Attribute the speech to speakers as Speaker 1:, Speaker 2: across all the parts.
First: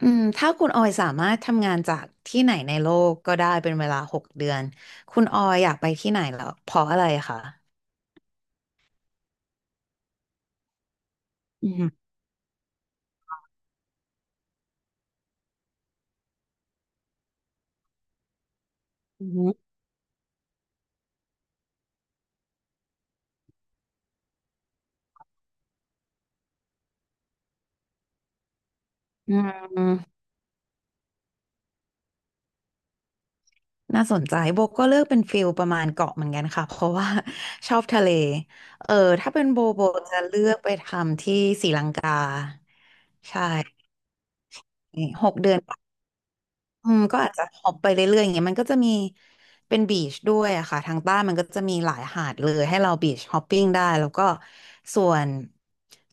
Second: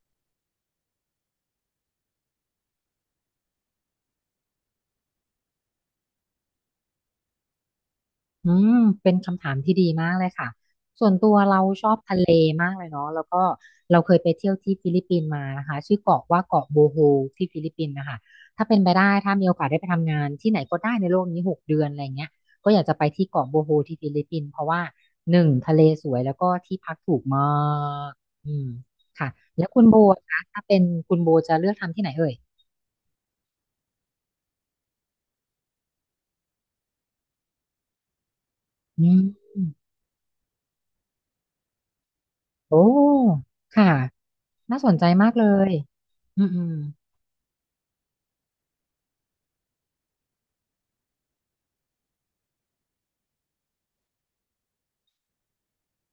Speaker 1: อืมถ้าคุณออยสามารถทำงานจากที่ไหนในโลกก็ได้เป็นเวลาหกเดือนคุณออยอยากไปที่ไหนเหรอเพราะอะไรคะ
Speaker 2: อืมเป็นคำถามที่ดีมากเลยค่ะส่วนตัวเรา
Speaker 1: อื
Speaker 2: ชอบ
Speaker 1: ม
Speaker 2: ทะเลมากเลยเนาะแล้วก็เราเคยไปเที่ยวที่ฟิลิปปินส์มานะคะชื่อเกาะว่าเกาะโบโฮที่ฟิลิปปินส์นะคะถ้าเป็นไปได้ถ้า
Speaker 1: อ
Speaker 2: มีโอกาสได้ไปทำงานที่ไหนก็ได้ในโลกนี้หกเดือนอะไรเงี้ยก็อยากจะไปที่เกาะโบโฮที่ฟิลิปปินส์เพราะว่าหนึ่งทะเลสวยแล้วก็ที่พักถูกมากอืมค่ะ
Speaker 1: ื
Speaker 2: แล้ว
Speaker 1: ม
Speaker 2: คุณโบคะถ้าเป็นคุณโบจะเลือกทำที่ไหนเอ่ย
Speaker 1: น่าสนใจโบก็เลือกเป็นฟิลประมาณเกาะเหมือนกันค่ะเพราะว่า ชอบทะเลเออ
Speaker 2: อืม
Speaker 1: ถ้าเป็นโบโบจะเลือกไปทำที่ศรีลังกา
Speaker 2: โอ้
Speaker 1: ใช่
Speaker 2: ค่ะน่าสนใจ
Speaker 1: ห
Speaker 2: มาก
Speaker 1: ก
Speaker 2: เล
Speaker 1: เดือน
Speaker 2: ยอืมอืม
Speaker 1: อืมก็อาจจะฮอปไปเรื่อยๆอย่างเงี้ยมันก็จะมีเป็นบีชด้วยอะค่ะทางใต้มันก็จะมีหลายหาดเลยให้เราบีชฮอปปิ้งได้แล้วก็ส่วน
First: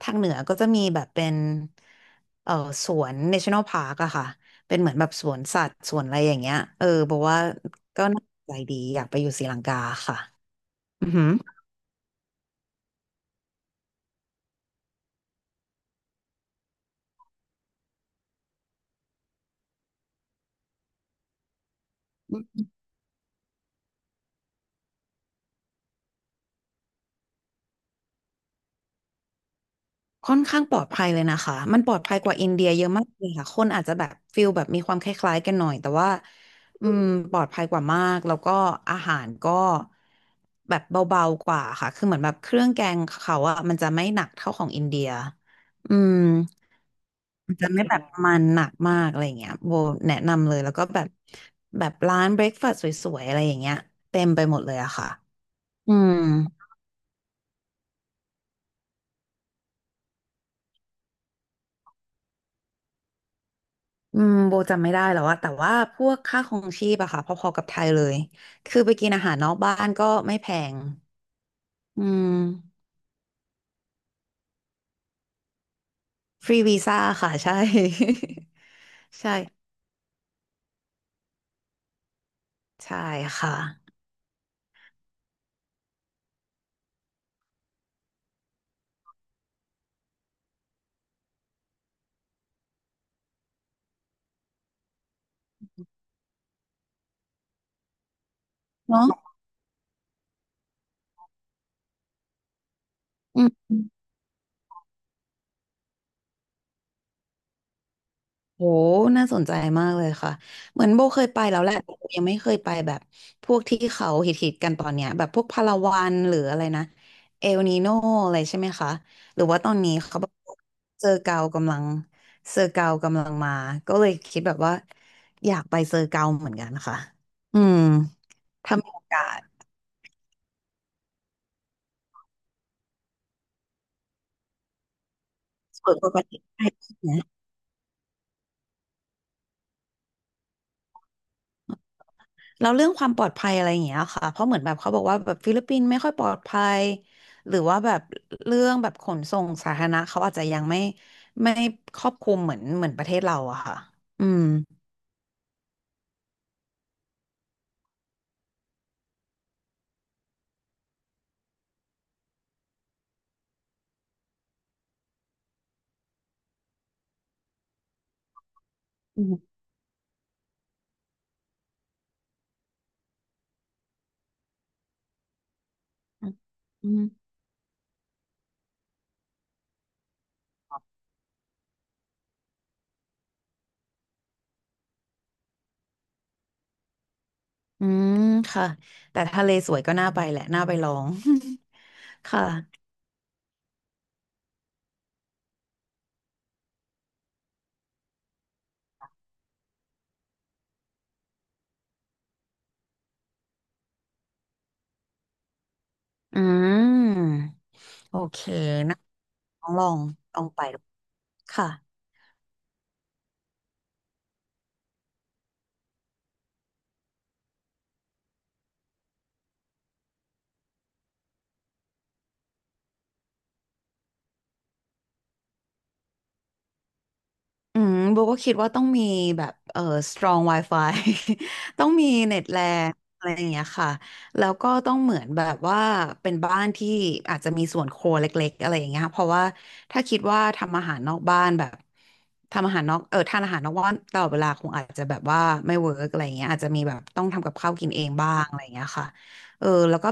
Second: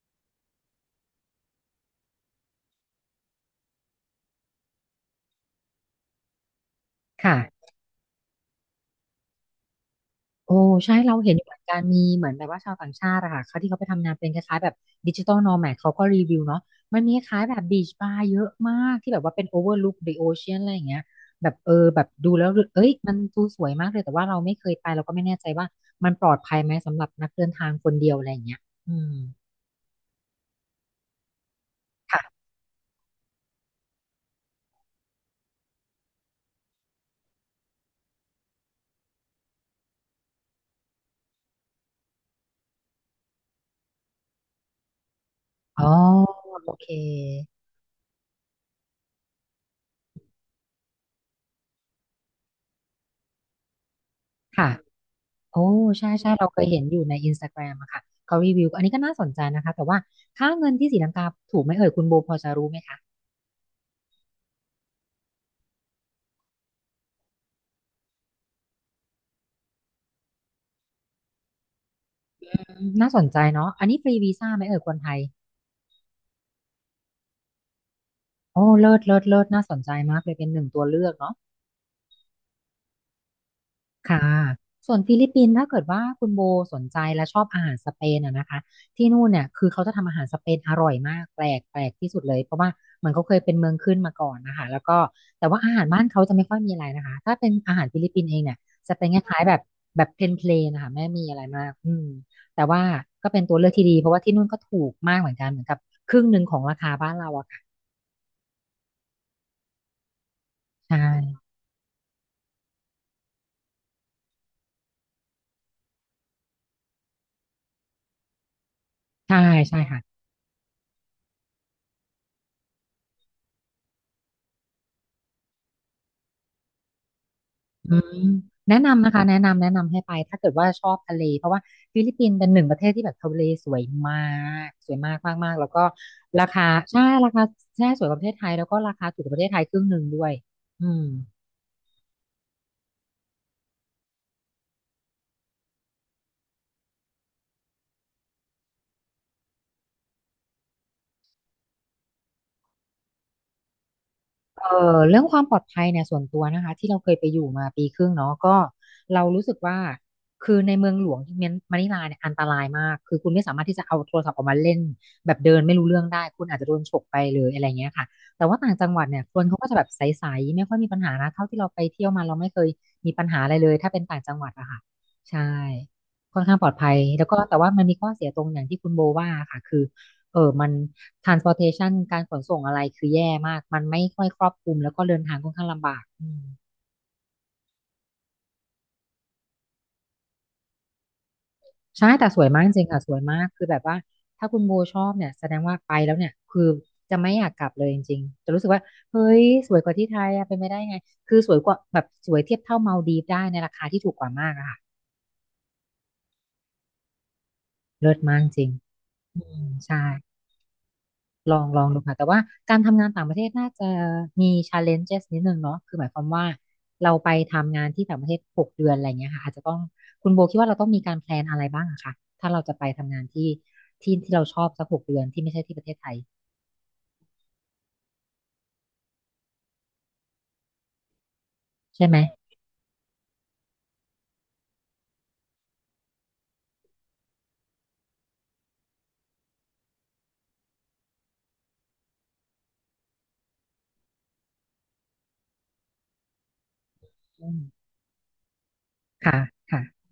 Speaker 1: ทางเหนือก็จะมีแบบเป็นเอ่อสวน National Park อะค่ะเป็นเหมือนแบบสวนสัตว์สวนอะไรอย่างเงี้ยเออบอกว่า
Speaker 2: ค่ะ
Speaker 1: ก็น่าสนใจดีอยากไปอยู่ศรีลังกาค่ะ
Speaker 2: โอ้ใช่
Speaker 1: อือ
Speaker 2: เรา
Speaker 1: หือ
Speaker 2: เห็นอยู่เหมือนกันมีเหมือนแบบว่าชาวต่างชาติอะค่ะเขาที่เขาไปทำงานเป็นคล้ายๆแบบดิจิ t a ล n o แม d เขาก็รีวิวเนาะมันมีคล้ายแบบบีชบาร์เยอะมากที่แบบว่าเป็นโอเวอร์ลุคเดอะโอเชียนอะไรอย่างเงี้ยแบบดูแล้วเอ้ยมันดูสวยมากเลยแต่ว่าเราไม่เคยไปเราก็ไม่แน่ใจว่ามันปลอดภัยไหมสำหรับนักเดินทางคนเดียวอะไรอย่างเงี้ยอืม
Speaker 1: ค่อนข้างปลอดภัยเลยนะคะ มันปลอดภัยกว่า
Speaker 2: ค่ะ
Speaker 1: อินเดียเยอะมากเลยค่ะคนอาจจะแบบฟิลแบบมีความคล้ายๆกันหน่อยแต่ว่าอืมปลอดภัยกว่ามาก แล้วก็อาหารก็แบบเบาๆกว่าค่ะคือเหมือนแบบเครื่องแกงเขาอะมันจะไม่หนักเท่าของอินเดีย
Speaker 2: อ๋อ
Speaker 1: อืม
Speaker 2: โอเค
Speaker 1: มันจะไม่แบบมันหนักมากอะไรอย่างเงี้ยโบแนะนำเลยแล้วก็แบบแบบร้านเบรคฟาสต์สวยๆอะไรอย่างเงี้ยเต็มไปหมด
Speaker 2: ค่ะ
Speaker 1: เลยอะค่ะ
Speaker 2: โอ้
Speaker 1: อื
Speaker 2: ใช่
Speaker 1: ม
Speaker 2: ใช่เราเคยเห็นอยู่ในอินสตาแกรมอะค่ะเขารีวิวอันนี้ก็น่าสนใจนะคะแต่ว่าค่าเงินที่ศรีลังกาถูกไหมเอ่ยคุณโบพอจะรู้ไหมคะ
Speaker 1: อืมโบจำไม่ได้แล้วอะแต่ว่าพวกค่าครองชีพอะค่ะพอๆกับไทยเลยคือไปกินอาหารนอกบ้านก็ไม่แพงอืม
Speaker 2: อืมน่าสนใจเนาะอันนี้ฟรีวีซ่าไหมเอ่ยคนไทย
Speaker 1: ฟรีวีซ่าค่ะใช่
Speaker 2: โอ้เลิศเลิ ศ
Speaker 1: ใช่
Speaker 2: เลิศน่าสนใจมากเลยเป็นหนึ่งตัวเลือกเนาะ
Speaker 1: ใช่ค่ะ
Speaker 2: ค่ะส่วนฟิลิปปินส์ถ้าเกิดว่าคุณโบสนใจและชอบอาหารสเปนอะนะคะที่นู่นเนี่ยคือเขาจะทำอาหารสเปนอร่อยมากแปลกแปลกที่สุดเลยเพราะว่ามันเขาเคยเป็นเมืองขึ้นมาก่อนนะคะแล้วก็แต่ว่าอาหารบ้านเขาจะไม่ค่อยมีอะไรนะคะถ้าเป็นอาหารฟิลิปปินส์เองเนี่ยจะเป็นค
Speaker 1: เนาะ
Speaker 2: ล้ายๆแบบแบบเพลนเพลนนะคะไม่มีอะไรมากแต่ว่าก็เป็น
Speaker 1: อื
Speaker 2: ตัวเลือกที่ดี
Speaker 1: ม
Speaker 2: เพราะว่าที่นู่นก็ถูกมากเหมือนกันเหมือนกับครึ่งหนึ่งของราคาบ้านเราอะค่ะ
Speaker 1: โหน่าสนใจมากเลยค่ะ เหมือ
Speaker 2: ใช
Speaker 1: นโบเคยไป
Speaker 2: ่
Speaker 1: แล้วแหละแต่โบยังไม่เคยไปแบบพวกที่เขาฮิตๆกันตอนเนี้ยแบบพวกพาราวันหรืออะไรนะเอลนีโนอะไรใช่ไหมคะ
Speaker 2: ใช่
Speaker 1: หรือว่าตอ
Speaker 2: ใช่
Speaker 1: นนี้
Speaker 2: ค่ะ
Speaker 1: เขาแบบเซอร์เกากำลังเซอร์เกากำลังมาก็เลยคิดแบบว่าอยากไปเซอร์เกาเหมือนกันค่ะอืม
Speaker 2: อืม
Speaker 1: ถ้า
Speaker 2: แนะ
Speaker 1: มีโอ
Speaker 2: นำนะ
Speaker 1: กา
Speaker 2: คะแนะ
Speaker 1: ส
Speaker 2: นำแนะนำให้ไปถ้าเกิดว่าชอบทะเลเพราะว่าฟิลิปปินส์เป็นหนึ่งประเทศที่แบบทะเลสวยมากสวยมากมากมาก แล้วก็
Speaker 1: เปิดก็ไป
Speaker 2: ราคาใช่ราคาใช่สวยกว่าประเทศไทย แล้วก็ราคาถูกกว่าประเทศไทยครึ่งหนึ่งด้วยอืม
Speaker 1: แล้วเรื่องความปลอดภัยอะไรอย่างเงี้ยค่ะเพราะเหมือนแบบเขาบอกว่าแบบฟิลิปปินส์ไม่ค่อยปลอดภัย หรือว่าแบบเรื่องแบบขนส่งสาธารณะเขาอาจจะยังไม่ครอบคลุมเหมือนประเทศเราอะค่ะอืม
Speaker 2: เรื่องความปลอดภัยเนี่ยส่วนตัวนะคะที่เราเคยไปอยู่มาปีครึ่งเนาะก็เรารู้สึกว่าคือในเมืองหลวงที่เมยนมะนิลาเนี่ยอันตรายมากคือคุณไม่สามารถที่จะเอาโทรศัพท์ออกมาเล่นแบบเดินไม่รู้เรื่องได้คุณอาจจะโดนฉกไปเลยอะไรเงี้ยค่ะแต่ว่าต่างจังหวัดเนี่ย
Speaker 1: อื
Speaker 2: คน
Speaker 1: ม
Speaker 2: เขาก็จะแบบใสๆไม่ค่อยมีปัญหานะเท่าที่เราไปเที่ยวมาเราไม่เคยมีปัญหาอะไรเลยถ้าเป็นต่างจังหวัดอะค่ะใช่ค่อนข้างปลอด
Speaker 1: อื
Speaker 2: ภัย
Speaker 1: ม
Speaker 2: แล้วก็แต่ว่ามันมีข้อเสียตรงอย่างที่คุณโบว่าค่ะคือ มัน transportation การขนส่งอะไรคือแย่มาก มันไม่ค่อยครอบคลุมแล้วก็เดินทางค่อนข้างลำบาก
Speaker 1: อืมค่ะแต่ทะเลสวยก็น่าไปแหละน่าไปลอง
Speaker 2: ใช่แต่
Speaker 1: ค
Speaker 2: สวยมากจ
Speaker 1: ่ะ
Speaker 2: ริงๆค่ะสวยมากคือแบบว่าถ้าคุณโบชอบเนี่ยแสดงว่าไปแล้วเนี่ยคือจะไม่อยากกลับเลยจริงๆจะรู้สึกว่าเฮ้ยสวยกว่าที่ไทยอะเป็นไม่ได้ไง คือสวยกว่าแบบสวยเทียบเท่ามาลดีฟได้ในราคาที่ถูกกว่ามากอะค่ะ
Speaker 1: อืม
Speaker 2: เลิ
Speaker 1: โอ
Speaker 2: ศมา
Speaker 1: เค
Speaker 2: กจริง
Speaker 1: นะลองลอง
Speaker 2: ใช่
Speaker 1: ลองไปดู
Speaker 2: ลอง
Speaker 1: ค่ะ
Speaker 2: ลองดูค่ะแต่ว่าการทำงานต่างประเทศน่าจะมี challenges นิดนึงเนาะคือหมายความว่าเราไปทำงานที่ต่างประเทศหกเดือนอะไรเงี้ยค่ะอาจจะต้องคุณโบคิดว่าเราต้องมีการแพลนอะไรบ้างอะคะถ้าเราจะไปทำงานที่ที่ที่เราชอบสักหกเดือนที่ไม่ใช่ที่ประเทศไทย
Speaker 1: อืมโบก็คิดว่าต้องมีแบบstrong wifi ต้อง
Speaker 2: ใช่
Speaker 1: มี
Speaker 2: ไหม
Speaker 1: เน็ตแรงอะไรอย่างเงี้ยค่ะแล้วก็ต้องเหมือนแบบว่าเป็นบ้านที่อาจจะมีส่วนครัวเล็กๆอะไรอย่างเงี้ยค่ะเพราะว่าถ้าคิดว่าทำอาหารนอกบ้านแบบทำอาหารนอกทานอาหารนอกบ้านตลอดเวลาคงอาจจะแบบว่าไม่เวิร์กอะไรอย่างเงี้ยอาจจะมีแบบต้อง
Speaker 2: อื
Speaker 1: ทำกับ
Speaker 2: ม
Speaker 1: ข้าวกินเองบ้างอะไรอย่างเงี้ยค่ะ
Speaker 2: ค่ะ
Speaker 1: เออ
Speaker 2: ค่ะ
Speaker 1: แล้วก็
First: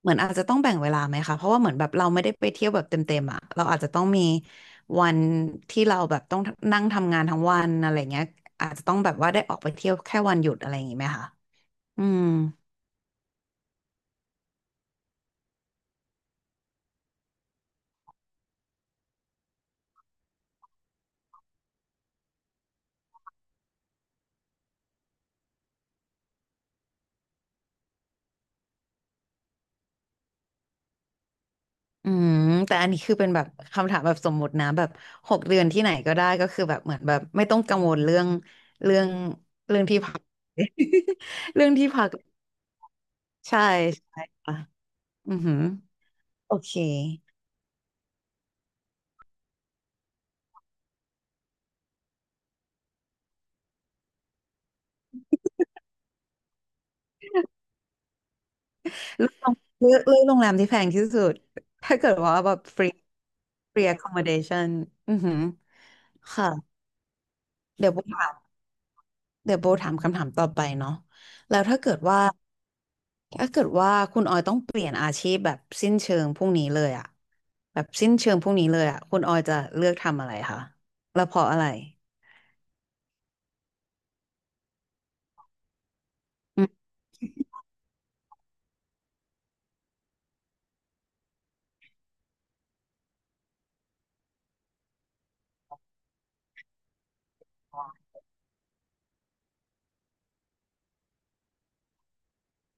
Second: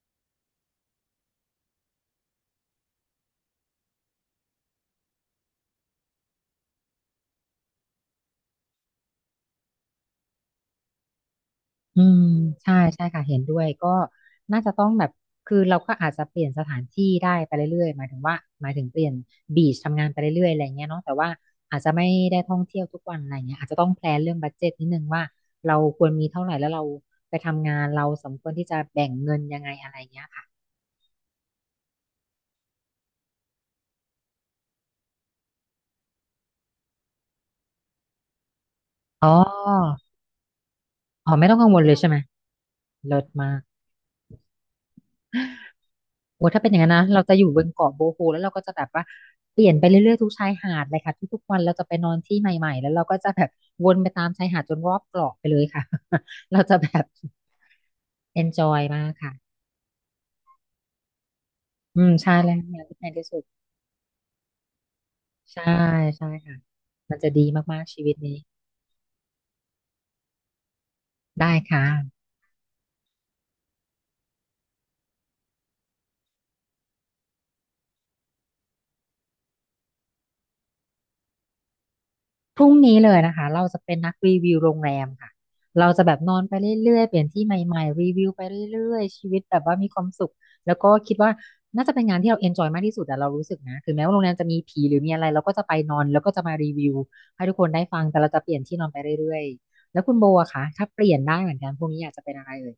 Speaker 1: เหมือนอาจจะต้องแบ่งเวลาไหมคะเพราะว่าเหมือนแบบเราไม่ได้ไปเที่ยวแบบเต็มๆอ่ะเราอาจจะต้องมี วันที่เราแบบต้องนั่งทำงานทั้งวันอะไรเงี้ยอาจจะต้องแบบว่าได้ออกไปเที่ยวแค่วันหยุดอะไรอย่างงี้ไหมคะ
Speaker 2: อื
Speaker 1: อืม
Speaker 2: มใช่ใช่ค่ะเห็นด้วยก็น่าจะต้องแบบคือเราก็อาจจะเปลี่ยนสถานที่ได้ไปเรื่อยๆหมายถึงว่าหมายถึงเปลี่ยนบีชทำงานไปเรื่อยๆอะไรเงี้ยเนาะแต่ว่าอาจจะไม่ได้ท่องเที่ยวทุกวันอะไรเงี้ยอาจจะต้องแพลนเรื่องบัดเจ็ตนิดนึงว่าเราควรมีเท่าไหร่แล้วเราไปทำงานเราสมควรที่จะแบ่งเงินยังไงอะไรเงี้ยค่ะ
Speaker 1: อืมแต่อันนี้คือเป็นแบบคำถามแบบสมมุตินะแบบหกเดือนที่ไหนก็ได้ก็คือแบบเหมือนแบบไม่ต้องกังวลเรื่อง
Speaker 2: อ๋
Speaker 1: เรื่อง
Speaker 2: อ
Speaker 1: ที่พัก
Speaker 2: อ๋อไม่ต้ อง
Speaker 1: เรื่
Speaker 2: กั
Speaker 1: อ
Speaker 2: ง
Speaker 1: ง
Speaker 2: วล
Speaker 1: ที่
Speaker 2: เลย
Speaker 1: พั
Speaker 2: ใช่
Speaker 1: ก
Speaker 2: ไหมเลิศมา
Speaker 1: ใช่
Speaker 2: ก
Speaker 1: ใช่ค่ะอือหือ
Speaker 2: โอ้
Speaker 1: โอ
Speaker 2: ถ้าเป็น
Speaker 1: เค
Speaker 2: อย่างนั้นนะเราจะอยู่บนเกาะโบโฮแล้วเราก็จะแบบว่าเปลี่ยนไปเรื่อยๆทุกชายหาดเลยค่ะทุกๆวันเราจะไปนอนที่ใหม่ๆแล้วเราก็จะแบบวนไปตามชายหาดจนรอบเกาะไปเลยค่ะ เราจะแบบ enjoy มากค่ะ
Speaker 1: เลือกโรงแรมที่แพงที่สุดถ้า
Speaker 2: อื
Speaker 1: เกิ
Speaker 2: ม
Speaker 1: ด
Speaker 2: ใช่
Speaker 1: ว่าแบ
Speaker 2: แล้ว
Speaker 1: บฟ
Speaker 2: งาน
Speaker 1: รี
Speaker 2: ที่แพงที่สุด
Speaker 1: free accommodation อือหือ
Speaker 2: ใช่ใช่
Speaker 1: ค่ะ
Speaker 2: ค่ะมันจะดีมาก
Speaker 1: เดี๋ยว
Speaker 2: ๆชี
Speaker 1: บุม
Speaker 2: วิต
Speaker 1: ถาม
Speaker 2: นี้
Speaker 1: เดี๋ยวโบถามคำถามต่อไปเนาะ
Speaker 2: ได้
Speaker 1: แล้วถ้า
Speaker 2: ค่ะ
Speaker 1: เกิดว่าถ้าเกิดว่าคุณออยต้องเปลี่ยนอาชีพแบบสิ้นเชิงพรุ่งนี้เลยอะแบบสิ้นเชิงพรุ่งนี้เลยอะคุณออยจะเลือกทำอะไรคะแล้วเพราะอะไร
Speaker 2: พรุ่งนี้เลยนะคะเราจะเป็นนักรีวิวโรงแรมค่ะเราจะแบบนอนไป
Speaker 1: อื
Speaker 2: เรื่อยๆเปลี่ยนที่ใหม่ๆรีวิวไปเรื่อยๆชีวิตแบบว่ามีความสุขแล้วก็คิดว่าน่าจะเป็นงานที่เราเอนจอยมากที่สุดแต่เรารู้สึกนะถึงแม้ว่าโรงแรมจะมีผีหรือมีอะไรเราก็จะไปนอนแล้วก็จะมารีวิวให้ทุกคนได้ฟังแต่เราจะเปลี่ยนที่นอนไปเรื่อยๆแล้วคุณโบอะคะถ้าเปลี่ยนได้เหมือนกันพรุ่งนี้อยากจะเป็นอะไรเอ่ย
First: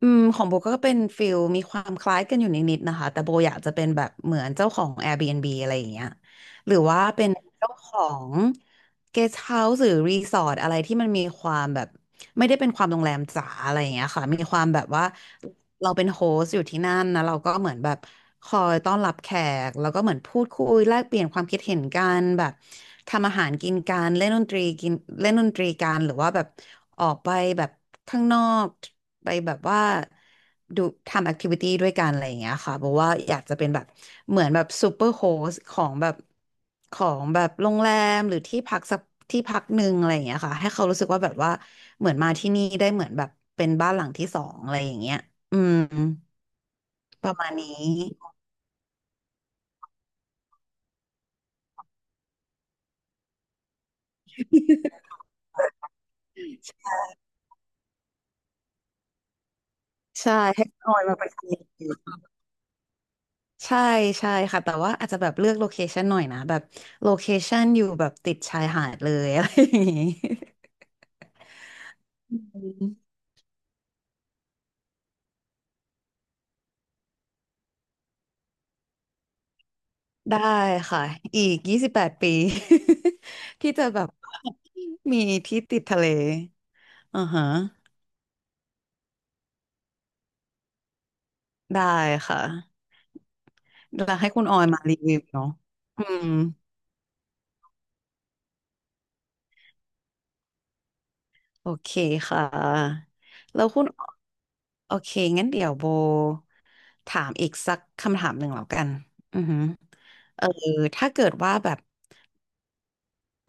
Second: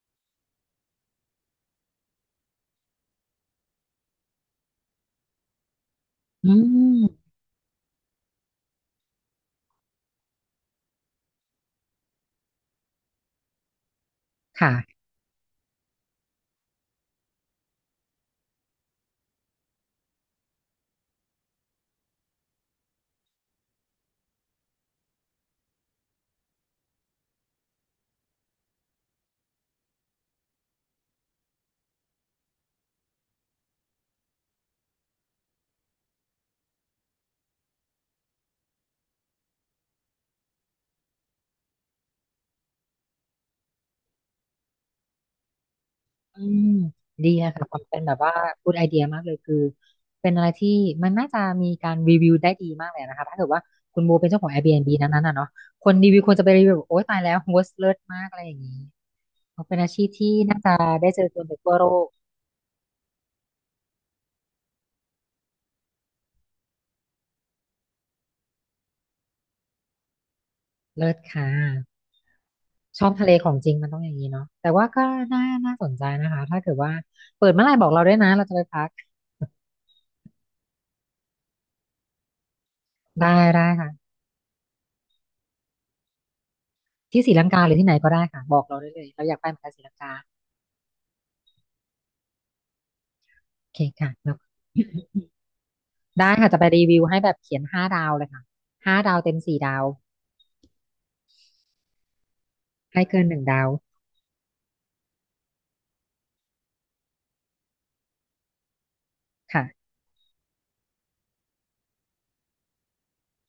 Speaker 1: อืมของโบก็เป็นฟิลมีความคล้ายกันอยู่นิดๆนะคะแต่โบอยากจะเป็นแบบเหมือนเจ้าของ Airbnb อะไรอย่างเงี้ย
Speaker 2: อื
Speaker 1: หรือว่าเป็น
Speaker 2: ม
Speaker 1: เจ้าของ guest house หรือรีสอร์ทอะไรที่มันมีความแบบไม่ได้เป็นความโรงแรมจ๋าอะไรอย่างเงี้ยค่ะมีความ
Speaker 2: ค่ะ
Speaker 1: แบบว่าเราเป็นโฮสต์อยู่ที่นั่นนะเราก็เหมือนแบบคอยต้อนรับแขกแล้วก็เหมือนพูดคุยแลกเปลี่ยนความคิดเห็นกันแบบทำอาหารกินกันเล่นดนตรีกันหรือว่าแบบ ออกไปแบบข้างนอกไปแบบว่าดูทำแอคทิวิตี้ด้วยกันอะไรอย่างเงี้ยค่ะบอกว่าอยากจะเป็นแบบเหมือนแบบซูเปอร์โฮสของแบบของแบบโรงแรมหรือที่พักสักที่พักหนึ่งอะไรอย่างเงี้ยค่ะให้เขารู้สึกว่าแบบว่าเหมือนมาที่นี่ได้เหมือนแบบเป็นบ้านหลังที่สองอะไรอย่างเงี้ยอืม
Speaker 2: อืม
Speaker 1: ป
Speaker 2: ดี
Speaker 1: ระมา
Speaker 2: นะ
Speaker 1: ณ
Speaker 2: ค่ะความ
Speaker 1: นี้
Speaker 2: เป็นแบบว่าพูดไอเดียมากเลยคือเป็นอะไรที่มันน่าจะมีการรีวิวได้ดีมากเลยนะคะถ้าเกิดว่าคุณโบเป็นเจ้าของ Airbnb นั้นๆนะเนาะคนรีวิวควรจะไปรีวิวแบบโอ๊ยตายแล้ว worst เลิศมากอะไรอย่างนี้เพราะเป็นอาชีพที่
Speaker 1: ใช่
Speaker 2: น่า
Speaker 1: ให้
Speaker 2: จะ
Speaker 1: ออย
Speaker 2: ได้
Speaker 1: มา
Speaker 2: เจ
Speaker 1: ป
Speaker 2: อ
Speaker 1: ระช
Speaker 2: คนแบบทั่วโลก
Speaker 1: น ใช่ใช่ค่ะแต่ว่าอาจจะแบบเลือกโลเคชันหน่อยนะแบบโลเคชันอยู่แบบติดชายหาดเลย อะไรอย่างงี้
Speaker 2: เลิศค่ะ
Speaker 1: อืม
Speaker 2: ชอบทะเลของจริงมันต้องอย่างนี้เนาะแต่ว่าก็น่าสนใจนะคะถ้าเกิดว่าเปิดเมื่อไหร่บอกเราด้วยนะเราจะไปพัก
Speaker 1: ได้ค่ะอีก28ปี
Speaker 2: ได้ ได้
Speaker 1: ที่จะ
Speaker 2: ค่ะ
Speaker 1: แบบว่ามีที่ติดทะเลอื
Speaker 2: ที่
Speaker 1: อ
Speaker 2: ศรีลั
Speaker 1: ฮะ
Speaker 2: งกาหรือที่ไหนก็ได้ค่ะบอกเราได้เลยเราอยากไปเหมือนกันศรีลังกา
Speaker 1: ได้ค่ะ
Speaker 2: โอเคค่ะ
Speaker 1: แล้วให้
Speaker 2: แล้
Speaker 1: คุณออยมารีวิวเนาะอืม
Speaker 2: ได้ค่ะจะไปรีวิวให้แบบเขียนห้าดาวเลยค่ะห้าดาวเต็ม4 ดาว
Speaker 1: โอเคค่
Speaker 2: ให้
Speaker 1: ะ
Speaker 2: เกินหนึ่งดา
Speaker 1: แล้ว
Speaker 2: ว
Speaker 1: คุณโอเคงั้นเดี๋ยวโบถามอีกสักคำถามหนึ่งแล้วกันอือฮึ
Speaker 2: ค่ะ
Speaker 1: เออถ้าเกิดว่าแบบ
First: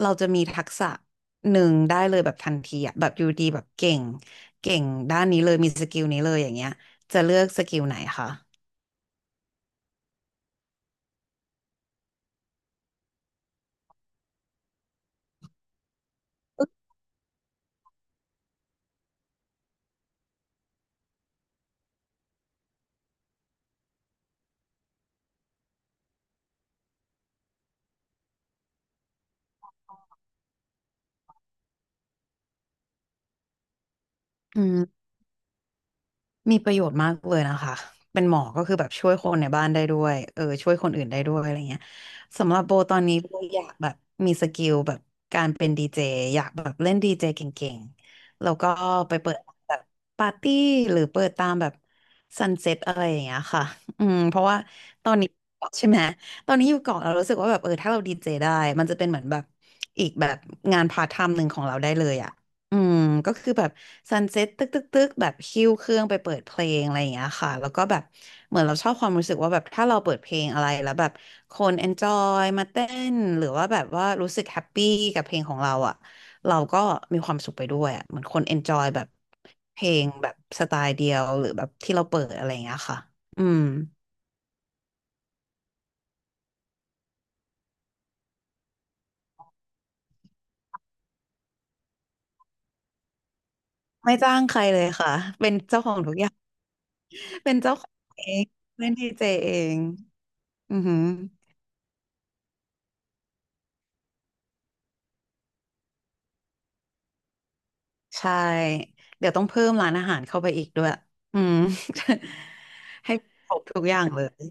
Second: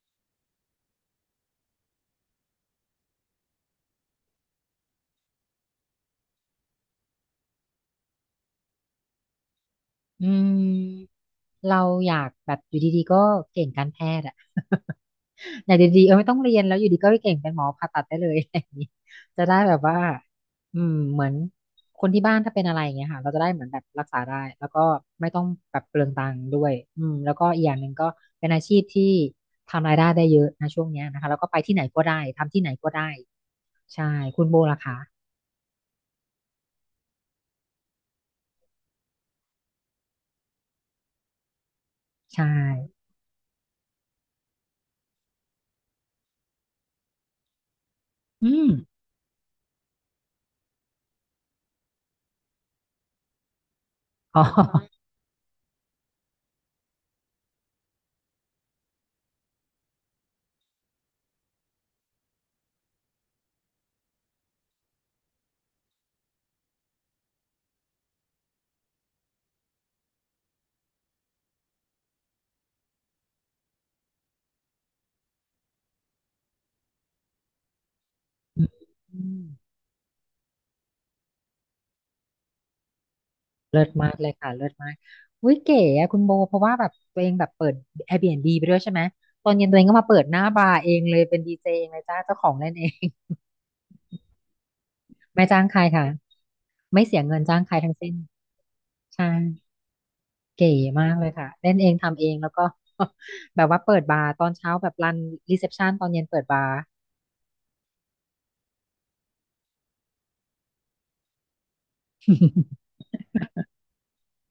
Speaker 1: เราจะมีทักษะหนึ่งได้เลยแบบทันทีอะแบบอยู่ดีแบบเก่งด้านนี้เลยมีสกิลนี้เลยอย่างเงี้ยจะเลือกสกิลไหนคะ
Speaker 2: อืมเราอยากแบบอยู่ดีๆก็เก่งการแพทย์อะ ไานดีๆเออไม่ต้องเรียนแล้วอยู่ดีก็เก่งเป็นหมอผ่าตัดได้เลย อะไรอย่างนี้จะได้แบบว่าอืมเหมือนคนที่บ้านถ้าเป็นอะไรอย่างเงี้ยค่ะเราจะได้เหมือนแบบรักษาได้แล้วก็ไม่ต้องแบบเปลืองตังค์ด้วยอืมแล้วก็อีกอย่างหนึ่งก็เป็นอาชีพที่ทำรายได้ได้เยอะนะช่วงเนี้ยนะคะแล้วก็ไปที่ไหนก็ได้ทำที่ไหนก็ได้ใช่คุณโบ
Speaker 1: อื
Speaker 2: ล่ะคะ
Speaker 1: ม มีประโยชน์มากเลยนะคะเป็นหมอก็คือแบบช่วยคนในบ้านได้ด้วยช่วยคนอื่นได้ด้วยอะไรเงี้ย
Speaker 2: ใช่
Speaker 1: สำหรับโบตอนนี้โบอยากแบบมีสกิลแบบการเป็นดีเจอยากแบบเล่นดีเจเก่งๆแล้
Speaker 2: อื
Speaker 1: วก็
Speaker 2: ม
Speaker 1: ไปเปิดแบบปาร์ตี้หรือเปิดตามแบบซันเซ็ตอะไรอย่างเงี้ยค่ะอืมเพ
Speaker 2: อ๋
Speaker 1: ราะว่า
Speaker 2: อ
Speaker 1: ตอนนี้เกาะใช่ไหมตอนนี้อยู่เกาะเรารู้สึกว่าแบบถ้าเราดีเจได้มันจะเป็นเหมือนแบบอีกแบบงานพาร์ทไทม์หนึ่งของเราได้เลยอะ อืมก็คือแบบซันเซ็ตตึกตึกตึกแบบคิวเครื่องไปเปิดเพลงอะไรอย่างเงี้ยค่ะแล้วก็แบบเหมือนเราชอบความรู้สึกว่าแบบถ้าเราเปิดเพลงอะไรแล้วแบบคนเอนจอยมาเต้นหรือว่าแบบว่ารู้สึกแฮปปี้กับเพลงของเราอ่ะเราก็มีความสุขไปด้วยอ่ะเหมือนคนเอนจอยแบบ
Speaker 2: อืม
Speaker 1: เพลงแบบสไตล์เดียวหรือแบบที่เราเปิดอะไรอย่างเงี้ยค่ะอืม
Speaker 2: เลิศมากเลยค่ะเลิศมากอุ้ยเก๋อะคุณโบเพราะว่าแบบตัวเองแบบเปิด Airbnb ไปด้วยใช่ไหม ตอนเย็นตัวเองก็มาเปิดหน้าบาร์เองเลยเป็นดีเจเองเลยจ้าเจ้าของเล่นเอง
Speaker 1: ไม่จ้างใครเลยค่ะ
Speaker 2: ไม่
Speaker 1: เป็น
Speaker 2: จ้างใค
Speaker 1: เจ้า
Speaker 2: ร
Speaker 1: ของ
Speaker 2: ค่ะ
Speaker 1: ทุกอย่าง
Speaker 2: ไม่เสียเงิน
Speaker 1: เป็น
Speaker 2: จ้างใค
Speaker 1: เจ้า
Speaker 2: ร
Speaker 1: ขอ
Speaker 2: ทั้ง
Speaker 1: ง
Speaker 2: สิ้น
Speaker 1: เองเป็นดีเจ
Speaker 2: ใช่
Speaker 1: เอง
Speaker 2: เก๋
Speaker 1: อือหือ
Speaker 2: มากเลยค่ะเล่นเองทำเองแล้วก็ แบบว่าเปิดบาร์ตอนเช้าแบบรันรีเซพชันตอนเย็นเปิดบาร์
Speaker 1: ใช่เดี๋ยวต้องเพิ่มร้านอาหารเข้าไปอีกด้วยอืม ให้ครบทุกอย่างเลย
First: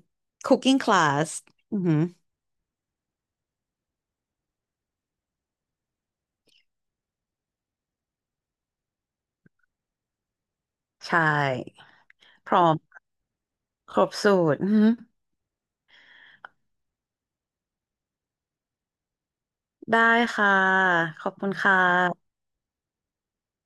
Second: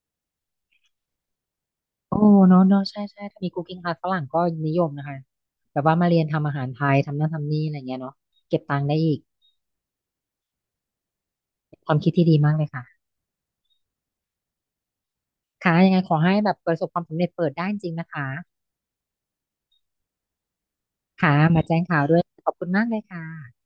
Speaker 1: Cooking Class อือหือ
Speaker 2: โอ้เนาะเนาะใช่ใช่ถ้ามี Cooking Class ฝรั่งก็นิยมนะคะแบบว่ามาเรียนทำอาหารไทยทำนั่นทำนี่อะไรเงี้ยเนาะเก็บตังค์ได้อีก
Speaker 1: ใช่
Speaker 2: ความคิดที่ดี
Speaker 1: พ
Speaker 2: มาก
Speaker 1: ร้
Speaker 2: เล
Speaker 1: อ
Speaker 2: ย
Speaker 1: ม
Speaker 2: ค่ะ
Speaker 1: ครบสูตรอือหือ
Speaker 2: ค่ะยังไงขอให้แบบประสบความสำเร็จเปิดได้จริงๆนะคะ
Speaker 1: ได้ค่ะขอ
Speaker 2: ค่ะ
Speaker 1: บคุณ
Speaker 2: มา
Speaker 1: ค่ะ
Speaker 2: แจ้งข่าวด้วย ขอบคุณมากเลยค่ะ